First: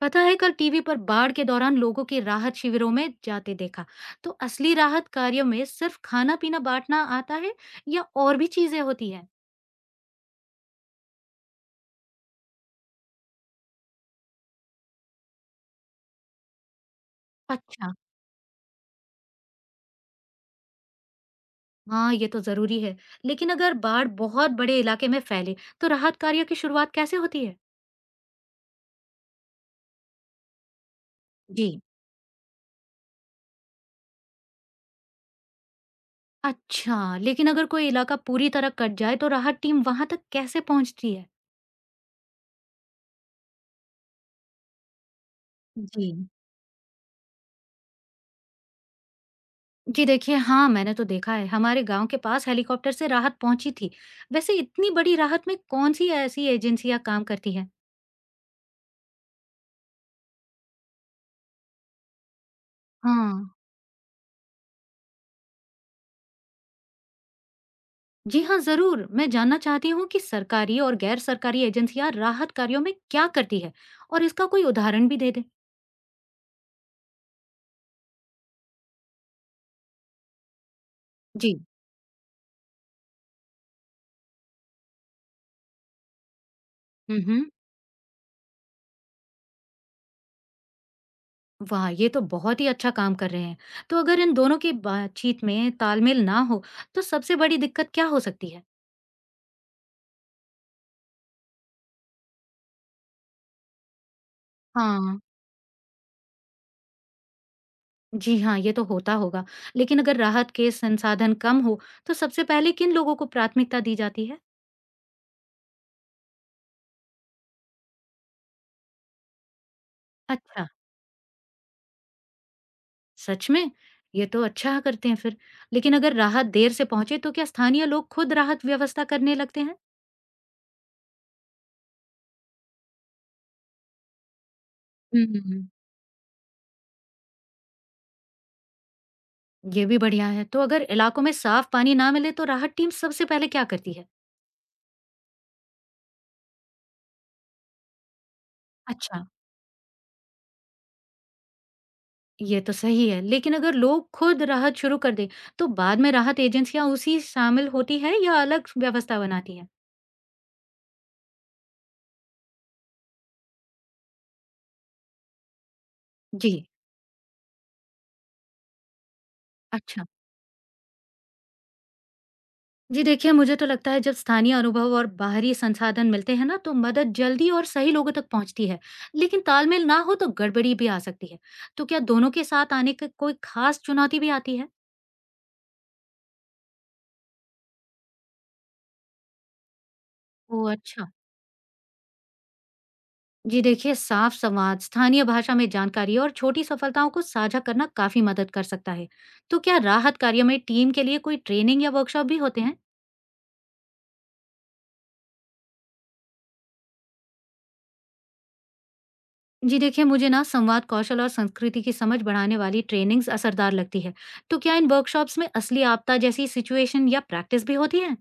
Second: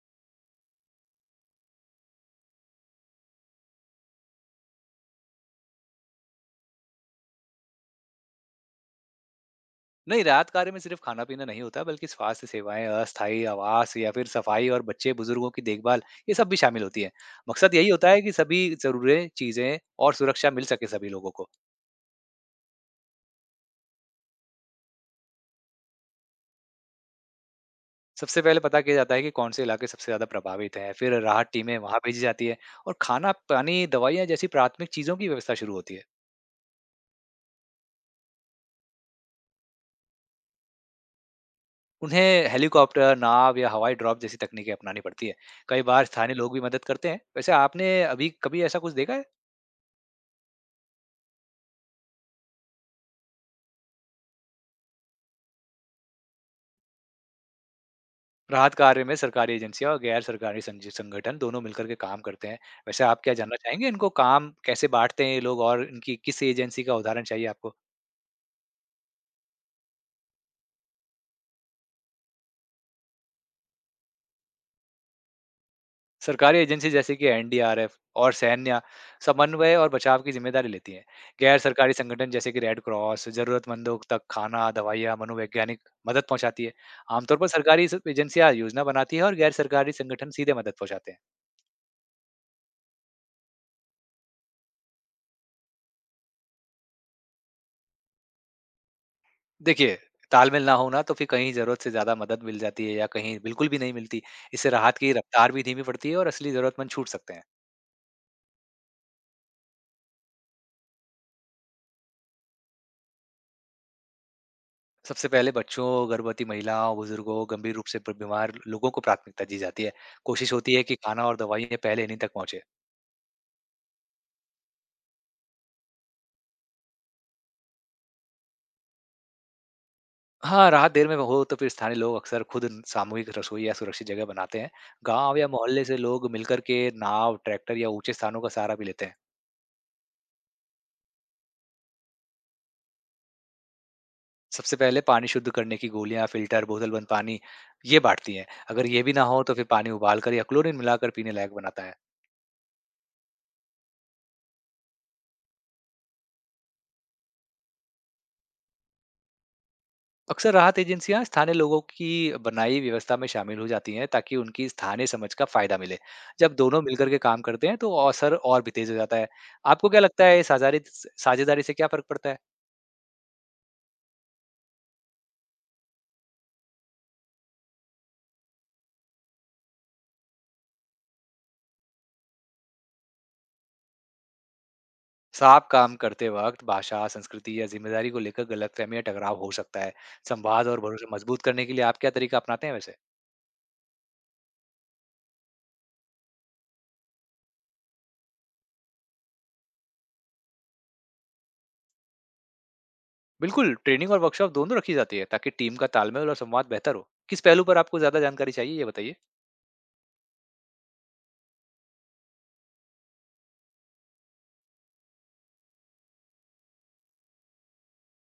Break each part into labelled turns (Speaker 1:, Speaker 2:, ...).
Speaker 1: पता है कल टीवी पर बाढ़ के दौरान लोगों के राहत शिविरों में जाते देखा। तो असली राहत कार्यों में सिर्फ खाना पीना बांटना आता है या और भी चीजें होती हैं।
Speaker 2: नहीं, राहत कार्य में सिर्फ खाना-पीना नहीं होता, बल्कि स्वास्थ्य सेवाएँ, अस्थायी आवास या फिर सफाई और बच्चे-बुजुर्गों की देखभाल, ये सब भी शामिल होती है। मकसद यही
Speaker 1: अच्छा।
Speaker 2: होता है कि सभी ज़रूरें, चीज़ें और सुरक्षा मिल सके सभी लोगों को।
Speaker 1: हाँ ये तो जरूरी है। लेकिन अगर बाढ़ बहुत बड़े इलाके में फैले तो राहत कार्यों की शुरुआत कैसे होती है?
Speaker 2: सबसे पहले पता किया जाता है कि कौन से इलाके सबसे ज़्यादा प्रभावित हैं, फिर राहत टीमें
Speaker 1: जी।
Speaker 2: वहाँ भेजी जाती है और खाना, पानी, दवाइयाँ जैसी प्राथमिक चीज़ों की व्यवस्था शुरू होती है।
Speaker 1: अच्छा, लेकिन अगर कोई इलाका पूरी तरह कट जाए तो राहत टीम वहां तक कैसे पहुंचती है?
Speaker 2: उन्हें हेलीकॉप्टर, नाव या हवाई ड्रॉप जैसी तकनीकें अपनानी पड़ती है। कई बार
Speaker 1: जी।
Speaker 2: स्थानीय लोग भी मदद करते हैं। वैसे आपने अभी कभी ऐसा कुछ देखा है?
Speaker 1: जी देखिए, हाँ, मैंने तो देखा है। हमारे गाँव के पास हेलीकॉप्टर से राहत पहुँची थी। वैसे इतनी बड़ी राहत में कौन-सी ऐसी एजेंसियाँ काम करती हैं?
Speaker 2: राहत कार्य में सरकारी एजेंसियाँ और गैर सरकारी संज संगठन दोनों मिलकर के काम करते हैं। वैसे आप क्या जानना
Speaker 1: हाँ।
Speaker 2: चाहेंगे इनको काम कैसे बाँटते हैं ये लोग और इनकी किस एजेंसी का उदाहरण चाहिए आपको?
Speaker 1: जी हाँ, ज़रूर। मैं जानना चाहती हूँ कि सरकारी और गैर सरकारी एजेंसियाँ राहत कार्यों में क्या करती है और इसका कोई उदाहरण भी दे दें।
Speaker 2: सरकारी एजेंसी जैसे कि एनडीआरएफ और सैन्य समन्वय और बचाव की ज़िम्मेदारी लेती है।
Speaker 1: जी।
Speaker 2: गैर सरकारी संगठन जैसे कि रेड क्रॉस ज़रूरतमंदों तक खाना, दवाइयाँ, मनोवैज्ञानिक मदद पहुँचाती है।
Speaker 1: हुँ,
Speaker 2: आमतौर
Speaker 1: हुँ।
Speaker 2: पर सरकारी स एजेंसियाँ योजना बनाती है और गैर सरकारी संगठन सीधे मदद पहुँचाते हैं।
Speaker 1: वाह! ये तो बहुत ही अच्छा काम कर रहे हैं। तो अगर इन दोनों की बातचीत में तालमेल ना हो, तो सबसे बड़ी दिक्कत क्या हो सकती है?
Speaker 2: देखिए, तालमेल ना होना तो फिर कहीं ज़रूरत से ज़्यादा मदद मिल जाती है या कहीं बिल्कुल भी नहीं मिलती। इससे राहत की
Speaker 1: हाँ।
Speaker 2: रफ़्तार भी धीमी पड़ती है और असली ज़रूरतमंद छूट सकते हैं।
Speaker 1: जी हाँ, ये तो होता होगा। लेकिन अगर राहत के संसाधन कम हो, तो सबसे पहले किन लोगों को प्राथमिकता दी जाती है?
Speaker 2: सबसे पहले बच्चों, गर्भवती महिलाओं, बुज़ुर्गों, गंभीर रूप से ब बीमार लोगों को प्राथमिकता दी जाती है। कोशिश
Speaker 1: अच्छा।
Speaker 2: होती है कि खाना और दवाइयाँ पहले इन्हीं तक पहुँचे।
Speaker 1: सच में? ये तो अच्छा करते हैं फिर। लेकिन अगर राहत देर से पहुंचे, तो क्या स्थानीय लोग खुद राहत व्यवस्था करने लगते हैं?
Speaker 2: हाँ, राहत देर में हो तो फिर स्थानीय लोग अक्सर खुद सामूहिक रसोई या सुरक्षित जगह बनाते हैं। गाँव या
Speaker 1: हम्म।
Speaker 2: मोहल्ले से लोग मिलकर के नाव, ट्रैक्टर या ऊँचे स्थानों का सहारा भी लेते हैं।
Speaker 1: ये भी बढ़िया है। तो अगर इलाकों में साफ पानी ना मिले, तो राहत टीम सबसे पहले क्या करती है?
Speaker 2: सबसे पहले पानी शुद्ध करने की गोलियाँ, फ़िल्टर, बोतल बंद पानी, ये बाँटती हैं। अगर ये भी ना
Speaker 1: अच्छा।
Speaker 2: हो तो फिर पानी उबालकर या क्लोरीन मिलाकर पीने लायक बनाता है।
Speaker 1: ये तो सही है। लेकिन अगर लोग खुद राहत शुरू कर दें, तो बाद में राहत एजेंसियां उसी शामिल होती है या अलग व्यवस्था बनाती है?
Speaker 2: अक्सर राहत एजेंसियाँ स्थानीय लोगों की बनाई व्यवस्था में शामिल हो जाती हैं ताकि उनकी स्थानीय समझ का फ़ायदा मिले।
Speaker 1: जी।
Speaker 2: जब दोनों मिलकर के काम करते हैं तो असर और भी तेज़ हो जाता है। आपको क्या
Speaker 1: अच्छा।
Speaker 2: लगता है साझारी साझेदारी से क्या फ़र्क पड़ता है?
Speaker 1: जी देखिए, मुझे तो लगता है जब स्थानीय अनुभव और बाहरी संसाधन मिलते हैं ना, तो मदद जल्दी और सही लोगों तक पहुँचती है। लेकिन तालमेल ना हो तो गड़बड़ी भी आ सकती है। तो क्या दोनों के साथ आने की कोई खास चुनौती भी आती है?
Speaker 2: साफ काम करते वक़्त भाषा, संस्कृति या ज़िम्मेदारी को लेकर गलतफ़हमी या टकराव हो सकता है। संवाद
Speaker 1: ओह
Speaker 2: और
Speaker 1: अच्छा।
Speaker 2: भरोसा मज़बूत करने के लिए आप क्या तरीका अपनाते हैं वैसे?
Speaker 1: जी देखिए, साफ संवाद, स्थानीय भाषा में जानकारी और छोटी सफलताओं को साझा करना काफ़ी मदद कर सकता है। तो क्या राहत कार्य में टीम के लिए कोई ट्रेनिंग या वर्कशॉप भी होते हैं?
Speaker 2: बिल्कुल, ट्रेनिंग और वर्कशॉप दोनों रखी जाती है ताकि टीम का तालमेल और संवाद बेहतर हो। किस पहलू पर आपको ज़्यादा जानकारी चाहिए ये बताइए?
Speaker 1: जी देखिए, मुझे ना संवाद कौशल और संस्कृति की समझ बढ़ाने वाली ट्रेनिंग्स असरदार लगती है। तो क्या इन वर्कशॉप्स में असली आपदा जैसी सिचुएशन या प्रैक्टिस भी होती है?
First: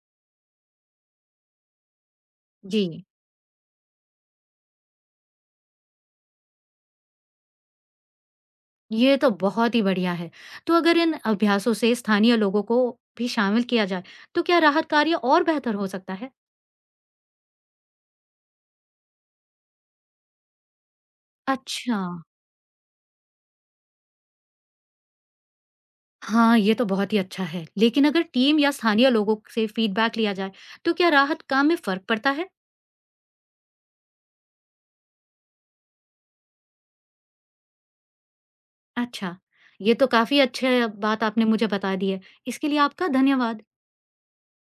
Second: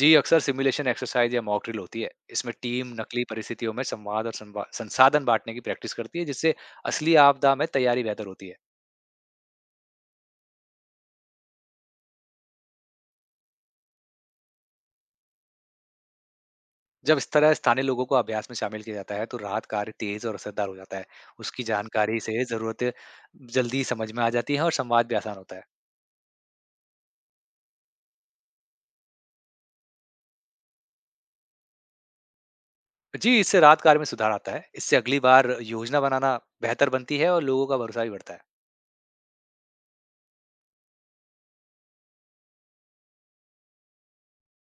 Speaker 2: जी, अक्सर सिमुलेशन एक्सरसाइज़ या मॉक ड्रिल होती है। इसमें
Speaker 1: जी।
Speaker 2: टीम नकली परिस्थितियों में संवाद और संवा संसाधन बाँटने की प्रैक्टिस करती है जिससे असली आपदा में तैयारी बेहतर होती है।
Speaker 1: ये तो बहुत ही बढ़िया है। तो अगर इन अभ्यासों से स्थानीय लोगों को भी शामिल किया जाए तो क्या राहत कार्य और बेहतर हो सकता है?
Speaker 2: जब इस तरह स्थानीय लोगों को अभ्यास में शामिल किया जाता है तो राहत कार्य तेज़ और असरदार हो जाता है। उसकी
Speaker 1: अच्छा।
Speaker 2: जानकारी से ज़रूरतें जल्दी समझ में आ जाती हैं और संवाद भी आसान होता है।
Speaker 1: हाँ ये तो बहुत ही अच्छा है। लेकिन अगर टीम या स्थानीय लोगों से फीडबैक लिया जाए तो क्या राहत काम में फर्क पड़ता है?
Speaker 2: जी, इससे राहत कार्य में सुधार आता है। इससे अगली बार योजना बनाना बेहतर बनती है और लोगों का भरोसा भी बढ़ता है।
Speaker 1: अच्छा। ये तो काफी अच्छी बात आपने मुझे बता दी है। इसके लिए आपका धन्यवाद।